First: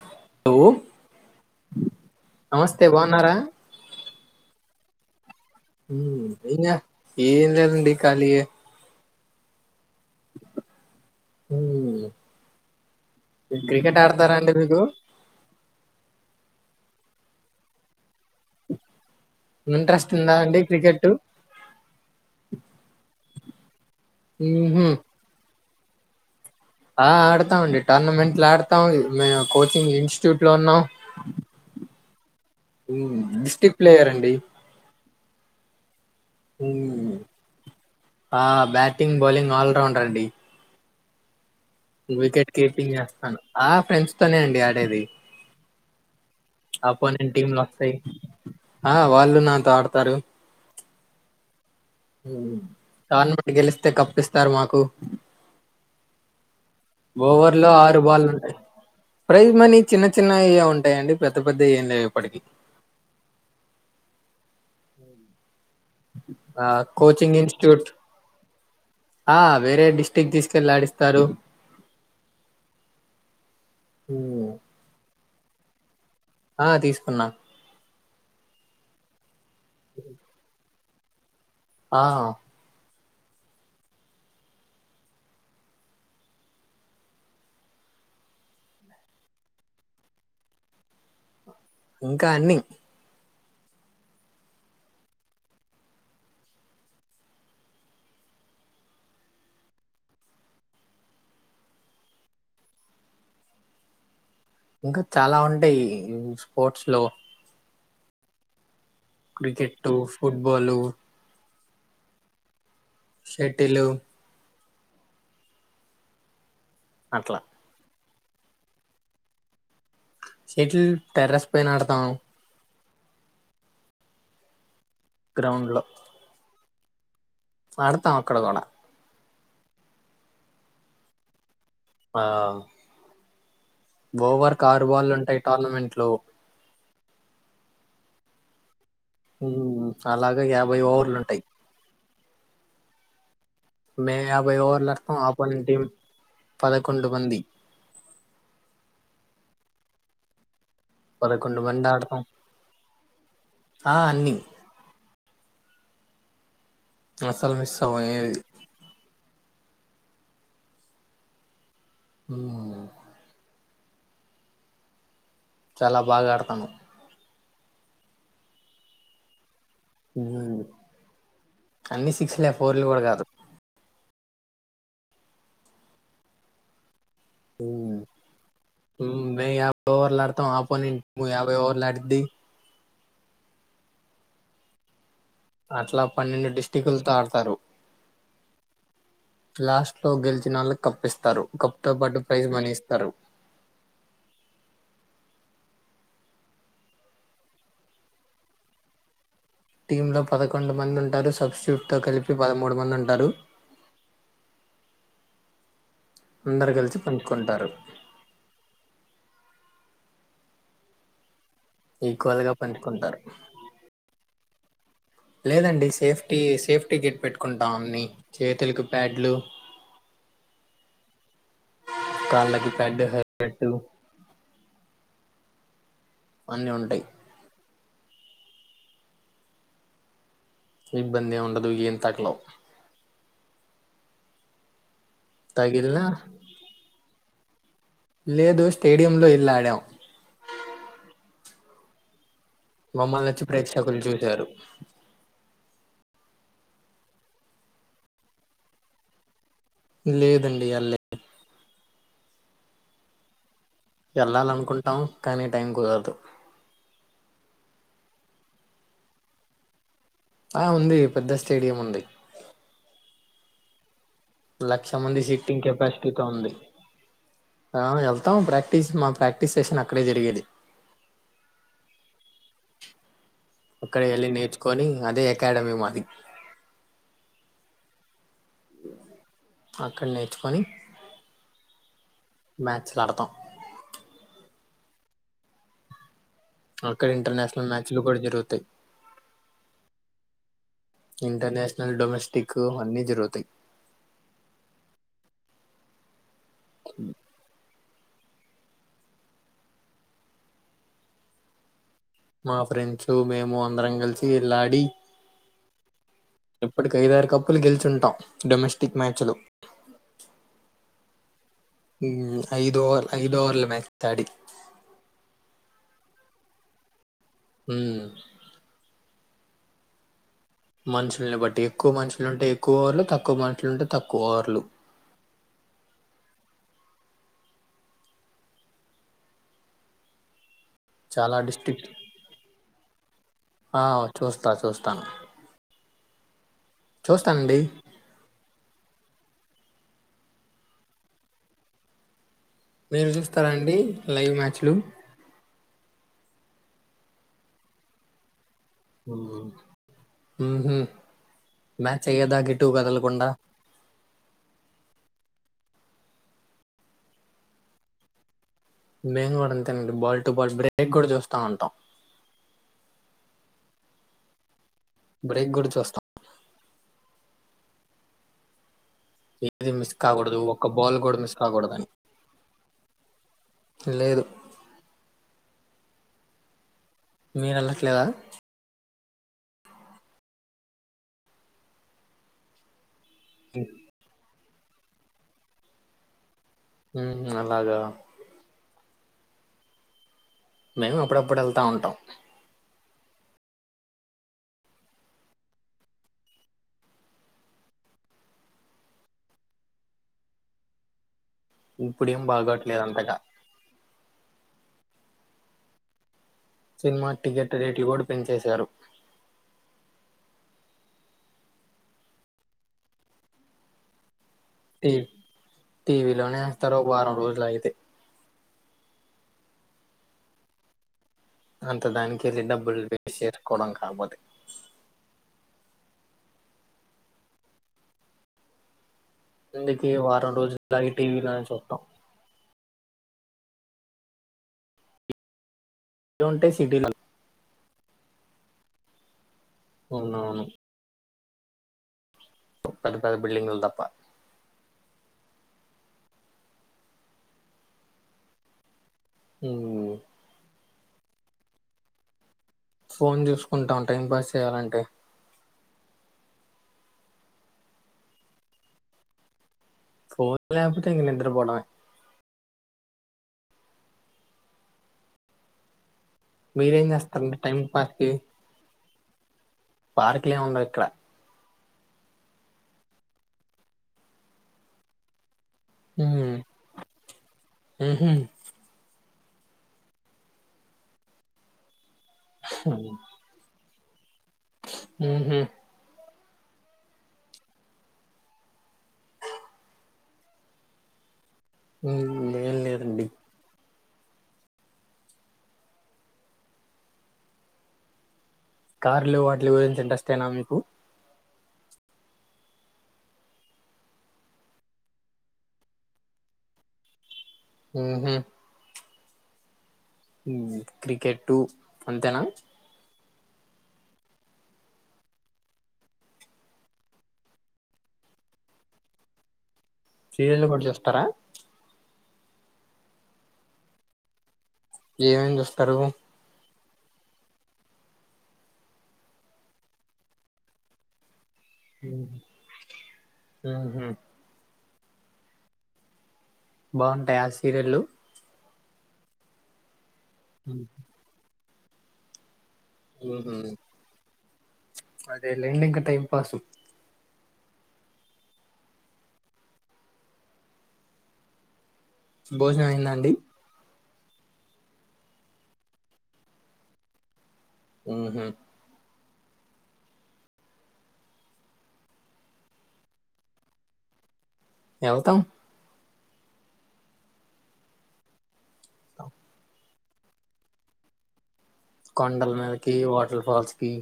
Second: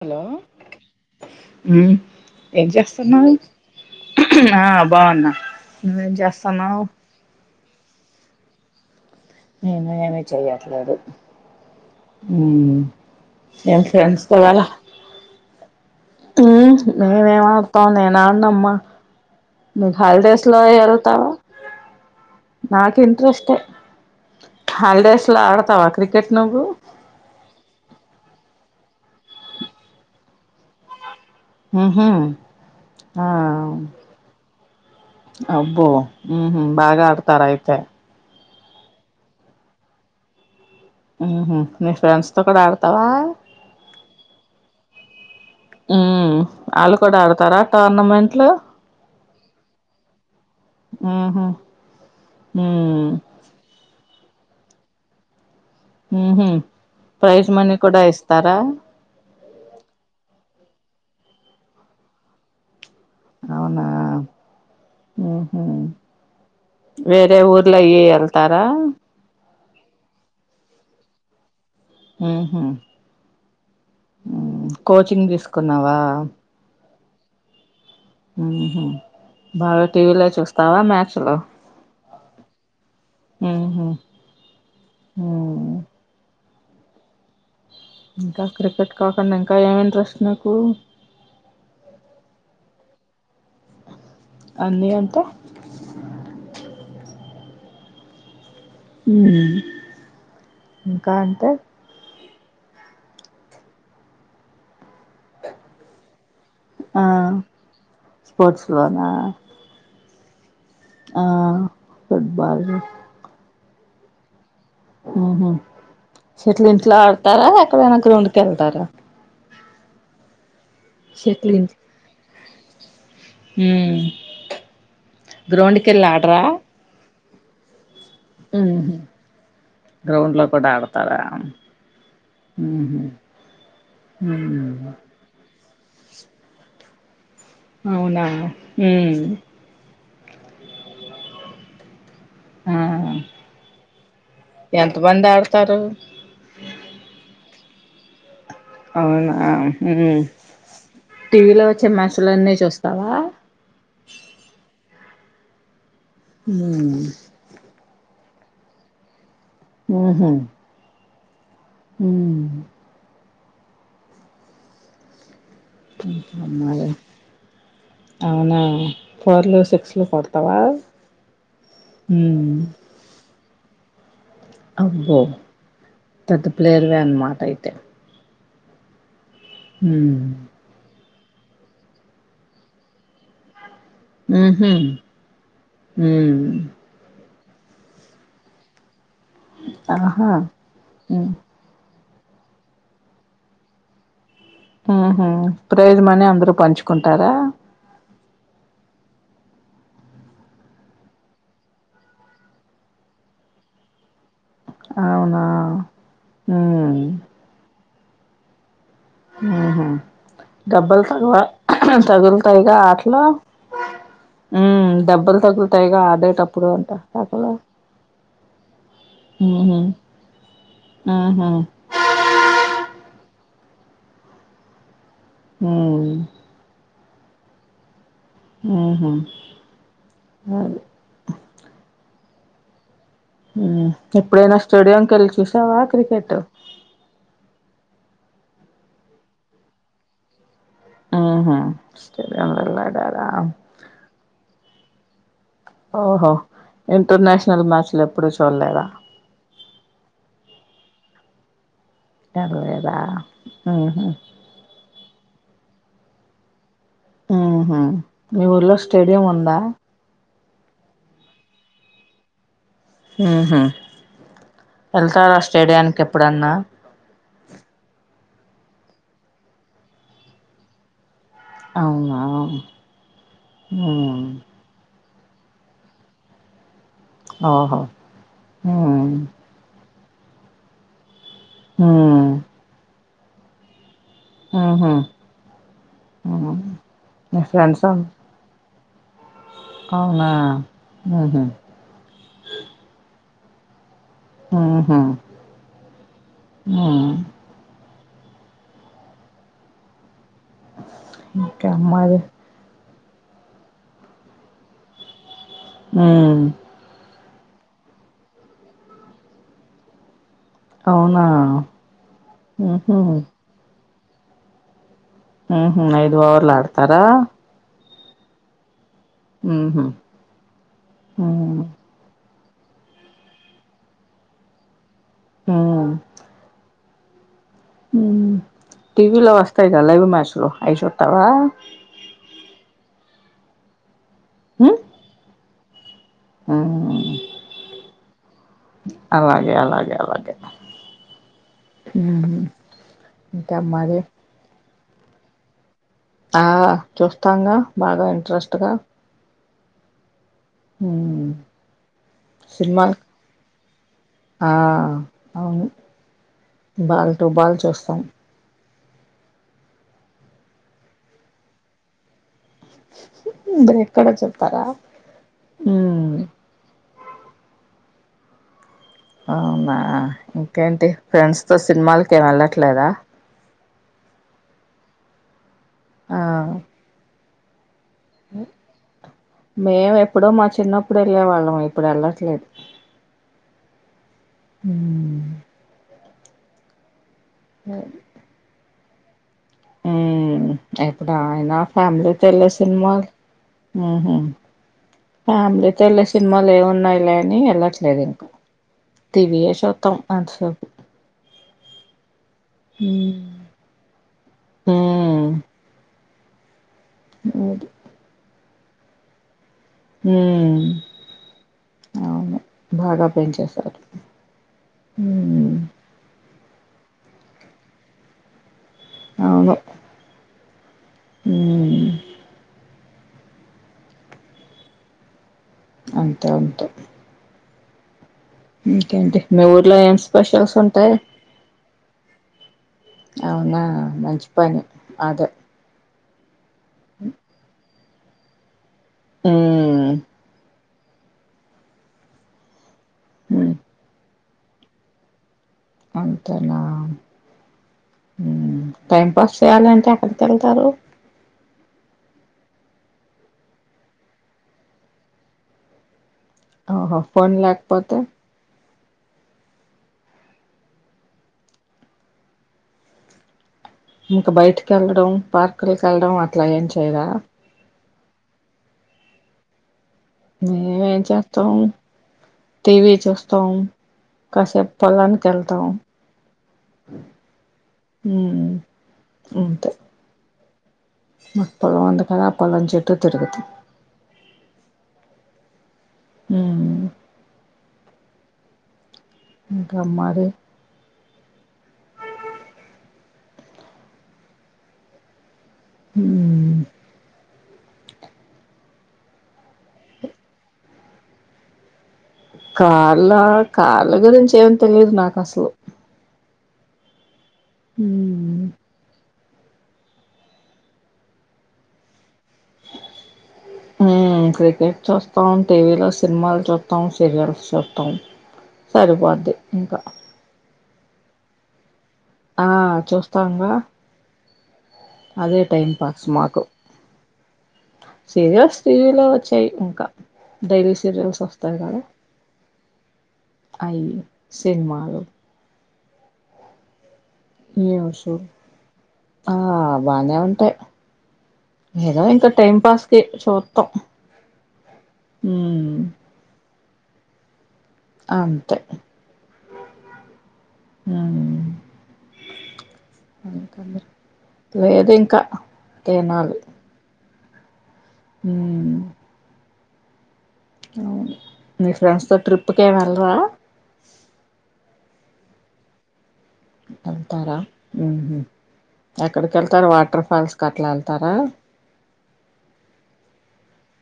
Hello మ్ ఏం నమస్తే చేస్తున్నావ్ బాగున్నారా ఆ బాగున్నా నువ్వేం చేస్తున్నావ్ ఏం లేదు డి కాలీయే నేను ఏమి చేయట్లేదు ఉమ్, మ్ క్రికెట్ ఫ్రెండ్స్ ఆడతారా తో అండి వెళ్ళాల మీకు ఉ నేనేమ్ ఆడతా నేన్ నానమ్మ ఇంట్రెస్ట్ ఉందా హాలిడేస్ లో అండి క్రికెట్ ఎల్తావా నాకు ఇంట్రెస్టే ఉహుం, హాలిడేస్ లో ఆడ తవా క్రికెట్ నువ్వు ఆ ఆడతా మండి టోర్నమెంట్ ఆడతా మేము కోచింగ్ ఇన్సిట్యూట్ లో ఉన్నాం హు హు ఆ డిస్ట్రిక్ట్ ప్లేయర్ అండి అబ్బో ఊహు బాగా ఉమ్, ఆడతార్ అయితే ఆ బ్యాటింగ్ బౌలింగ్ ఆల్ రౌండర్ అండి ఊహు వికెట్ కీపింగ్ జేస్తాను ఆ ఫ్రెండ్స్ తోనే అండి ఆడేది ఉ ఆళ్ళు కూడా అపోనెంట్ టీంలు ఆడతారా వస్తాయి టోర్నమెంట్లు ఆ వాళ్ళు నాతో ఆడతారు ఊహు ఉ టోర్నమెంట్ గెలిస్తే కప్పిస్తే తారు మాకు ఉహు ప్రైజ్ ఓవర్లో మనీ ఆరు కూడా బాల్ ఉంటాయి ఇస్తారా ప్రైజ్ మనీ చిన్న చిన్నవిగా ఉంటాయండి పెద్ద పెద్దవి ఏం లేవు ఇప్పటికీ అవునా ఉహు ఆ వేరే కోచింగ్ ఊర్లో ఇన్స్టిట్యూట్ అయి వెళ్తారా ఆ వేరే డిస్టిక్ తీసుకెళ్ ఆడిస్ తారు ఉహు హు ఉమ్, కోచింగ్ తిస్ కున్నావా ఆ తీసుకున్నా ఉహు బాగా టీవీలయి చూస్ తావా మ్యాచ్ లు ఆ ఉహు ఊ ఇంకా క్రికెట్ కాకుండా ఇంకా ఏమి ఇంట్రెస్ట్ నీకు ఇంకా అన్నీ అన్నీ అంటే ఉం ఇంకా అంటే ఇంకా చాలా ఉంటాయి స్పోర్ట్స్ లో ఆ స్పోర్ట్స్ లోనా క్రికెట్టు ఆ ఫుడ్బాల్ షెటిలు ఆహా సెటిల్ ఇంట్లో అట్లా ఆడతారా ఎక్కడైనా గ్రౌండ్ కి ఎళ్తారా సెటిల్ టెర్రెస్ పయిన ఆడతాం హు గ్రౌండ్ కెళ్ళి ఆడరా ఆడం అక్కడ కూడ ఉహు గ్రౌండ్ లొ కూడ ఆడతారా? ఆ ఉహు ఓవర్ కారు ఉమ్ బాల్ ఉంటాయి టార్నమెంట్ లో అవునా హు అలాగ యాభై ఓవర్లు ఉంటాయి. ఆ మే యాభై ఓవర్లర్థం ఎంతమంది ఆపోనెంట్ ఆడతారు టీం పదకొండు మంది అవునా పదకొండు టీవీలో మంది వచ్చే ఆడతాం మ్యాచులు అని చూస్తావా ఆ అన్ని ఉమ్ అసలు [unintelligible] పోయేది ఉహు మ్మ్ చాలా బాగా ఆడతాను అమ్మాయి అవునా [unintelligible] కొడతావా అన్ని సిక్స్ ఉమ్ లే ఫోర్లు కూడా కాదు అబో పేద్ద పిలేర్వన్మా మాట అయితే ఉమ్ మే యా హ్మ్ ఓవర్లులాడుతాం ఆపోనెంట్ మ యాభై ఓర్లాడి ది ఉహు అట్లా పన్నెండు డిస్టిక్లతో ఆడతారు లాస్ట్ లో ఆహా గెలిచిన వాళ్ళు కప్ హ్మ్ ఇస్తారు కప్ తో పాటు ప్రైజ మని ఇస్తారు ప్రైస్ మినీ అందరుూ పంచుకుంటారా టీమ్ లో పదకొండు మంది ఉంటారు సబ్స్టూట్ తో కలిపి పదమూడు మంది ఉంటారు అవునా అందరు హ్మ్ కలిసి పంచుకుంటారు దేబ్బల్ తగవా ఈక్వల్ గా తగులుతుగా ఆటలో పంచుకుంటారు మ్మ్ లేదండి సేఫ్టీ సేఫ్టీ గిట్ ఆటలో పెట్టుకుంటాం అన్ని చేతులలకు ప్యాడ్లు ఊహూ ఊహూ కాళ్ళకి ప్యాడ్లు పెట్లు ఉ [unintelligible] అన్నీ ఉంటాయి ఉహు ఇబ్బంది ఏం ఉండదు ఏం తగలవ్ ఎప్పుడైనా స్టేడియం కల్ చూషవా తగిలినా క్రికెట్ లేదు స్టేడియ లో వెళ్ల్ళడాం ఆహా మమ్మల్నొచ్చి ప్రేక్షకులు చూశారు ఓహో ఇంటర్నేషనల్ మ్యాచ్లు ఎప్పుడూ చూడలేరా లేదండి ఆడ్ లేదు టర్లేదా ఎళ్ళాలనుకుంటాం కానీ టైం కుదరదు ఊహూ మీ ఊర్లో స్టేడియం ఉందా ఆ ఉంది పెద్ద స్టేడియం ఉంది ఆహా లక్ష మంది సీట్టింగ్ కెపాసిటీతో ఉంది ఎప్పుడన్నా ఆ వెళ్తాం ప్రాక్టీస్ కి మా ప్రాక్టీస్ సెషన్ అక్కడే జరిగేది అవునా అక్కడ ఉమ్ ఎళ్ళి నేర్చుకొని అదే అకాడమి మాది ఆహ అ కల్నెత్తుకొని ఉమ్ మ్యాచ్లు ఆడతాం ఆహా అక్కడ ఇంటర్నేషనల్ మ్యాచ్ లు కూడా జరుగుతాయి అవునా ఉహు ఇంటర్నేషనల్ డొమెస్టిక్ అన్నీ జరుగుతాయి ఆహా ఆ ఇంకా మా ఫ్రెండ్స్ [unintelligible] మేము అందరం కలిసి వెళ్లాడి ఉమ్ ఎప్పుడు కైదారుకప్పు ప్పులు గెలుచుంటాం డొమెస్టిక్ మ్యాచ్లు అవునా [unintelligible] ఐదు ఉహు ఓవర్ ఐదు ఓవర్ల మ్యా తాడి ఆహా ఐదు ఓవర్లు ఆడతారా మ్మ్ మ్ హూ మనుషుల్ని బట్టి ఎక్కువ మనుషు షులు ఉంటే ఎక్కువ ఓవర్లు తక్కువ మనుషులుంటే తక్కువ ఓవర్లు ఆ ఊ టీవీలో వస్తాయి కద లైవ్ మ్యాచ్ ఐ సుతావా చాలా డిస్ట్రిక్ట్ ఆ చూస్తా చూస్తాను ఆ చూస్తానండి అలాగే అలాగే అలాగే ఉహు మీరు చూస్తారా అండి లైవ్ మ్యాచ్లు ఆ చూస్తాంగా బాగా ఇంట్రెస్ట్ గా ఆ ఉహు ఉమ్ మ్యాచ్ అయ్యే దాక ఎటు సినిమాలు కదలకుండా ఆ అవును బాల్ తో బాల్ చూస్తాం మేము కూడా అంతేనండి. బాల్ టు బాల్ బ్రేక్ కూడా చూస్తా ఉంటాం. ఎక్కడ చెప్తా బ్రేక్ గుడిచి వస్తాం ఏది అవునా మిస్ కాకూడదు ఒక్క ఇంకేంటి బాల్ కూడా మిస్ ఫ్రెండ్స్ తో కాకూడదు అని సినిమాలకి ఏం వెళ్ళట్లేదా. లేదు ఆ మీరలా లేదా మేము ఎప్పుడో మా చిన్నప్పుడు వెళ్ళే వాళ్ళం ఇప్పుడు వెళ్ళట్లేదు. హు హ్మ్ హ్మ్ అలాగా ఆ మేము ఎప్పుడు అప్పుడప్పుడు ఆయన వెళ్తా ఉంటాం ఫ్యామిలీ తెల్లి సినిమా ఉహు ఫ్యామిలీతో వెళ్ళే సినిమాలు ఏమి ఉన్నాయిలే అని వెళ్ళట్లేదు. ఇంకా టీవీయే చూత్తం అంతసేపు. ఇప్పుడేం బాగోట్లేదు అంతగా ఊ సినిమా టికెట్ రేటు కూడా పెంచేశారు. హ్మ్ అవును బాగా పెంచేసారు. టీ టీవి లోనే తరొక వారం రోజులు అయితే అవును ఉమ్ అంత దానికె డబ్బు ఇళ్ బషీర్ కుడం కామద్ అంతే ఉంటాయి హ ఇంకేంటి మీ ఊర్లో ఏం స్పెషల్స్ ఉంటాయి ట్ట అవునా మంచి పని అదే ఏం ఉంటాయి [unintelligible] ఉమ్ అవునవును పది పది బిల్డింగ్ ఉమ్ తప్ప అంతేనా టైం పాస్ చేయాలి అంటే మ్మ్. ఎక్కడికి వెళ్తారు ఫోన్ చూసుకుంటాం టైం పాస్ చేయాలంటే ఆహో ఫోన్ లేక పోతే ఫోన్ లేక పోతే ఇంకా నిద్ర పోవడమే ఇంకా బయటికి వెళ్ళడం పార్కులు వెళ్లడం అట్లా ఏం మీరేం చేయరా చేస్తారంటే టైం పాస్ కి పార్కులు ఏమి ఉండవు మేము ఇక్కడ ఏం చేస్తాం టీవీ చూస్తాం కాసేపు తర్వాత వెళ్తాం ఉమ్, ఉహుం, అంతే [unintelligible] మల్లా పాలెం చుట్టూ తిరుగుతాం హ అ ఇంకా మరిే ఏం లేదండి అ కార్లు వాటిల గురించి ఇంట్రెస్ట్ ఏ నా మీకు కార్ల కార్ల గురించి ఏం తెలిదు నాకు అసలు హ ఉహుం, క్రికెట్ అంతేనా క్రికెట్ చూస్తాం టీవీలో సినిమాలు చూస్తాం సీరియల్స్ చూస్తాం సరిపోద్ది ఇంకా సీరియల్ కూడా చూస్తారా ఆ చూస్తాంగా ఏమేమి అదే టైం చూస్తారు పాస్ మాకు సీరియల్స్ టీవీలో వచ్చాయి ఇంకా డైలీ సీరియల్స్ వస్తాయి ఉమ్, [unintelligible] అయి ఉహుం, సినిమాలు బాన్ ఆ సీరియల్లు న్యూస్ ఆ బానే ఉంటాయి ఏద ఇంక టైం పాస్కి చూద్దాం అదే లేండికా టైం పాస్ అంతే ఉ భోజనం అయింద అండి లేదు ఇంకా తినాలి హు ఉహుం, అవును మీ ఫ్రెండ్స్ తో ట్రిప్ కేమ్ వెళ్ళరా ఎల్తం వెళ్తారా ఉహు ఎక్కడికి వెళ్తారు వాట్ వాటర్ ఫాల్స్ అట్లా వెళ్తారా కొండల మీదకి వాటర్ ఫాల్స్ కి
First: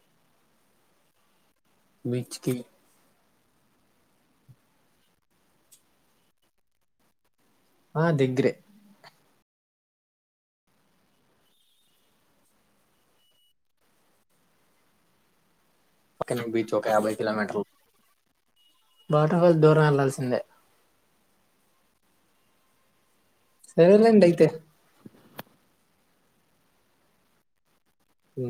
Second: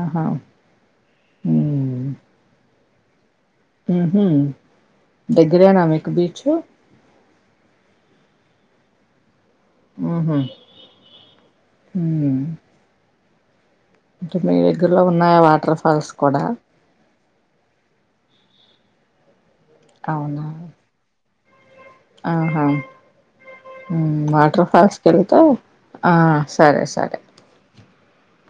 ఆహా బీచ్కి ఉహు దగ్గరేన మీకు బీచు ఆ దగ్గరే ఆహా హు అంటే మీ దగ్గరలో ఉన్నాయ వాటర్ ఫాల్స్ పక్కనే కూడా బీచ్ ఒక యాబై కిలోమీటరులు బాటా మేం దూరం ఏళ్లాల్సిందే అవునా ఆహా ఉ సరేలేండి అయితే వాటర్ ఫాల్స్ కెళ్తె ఆ సరే సరే హు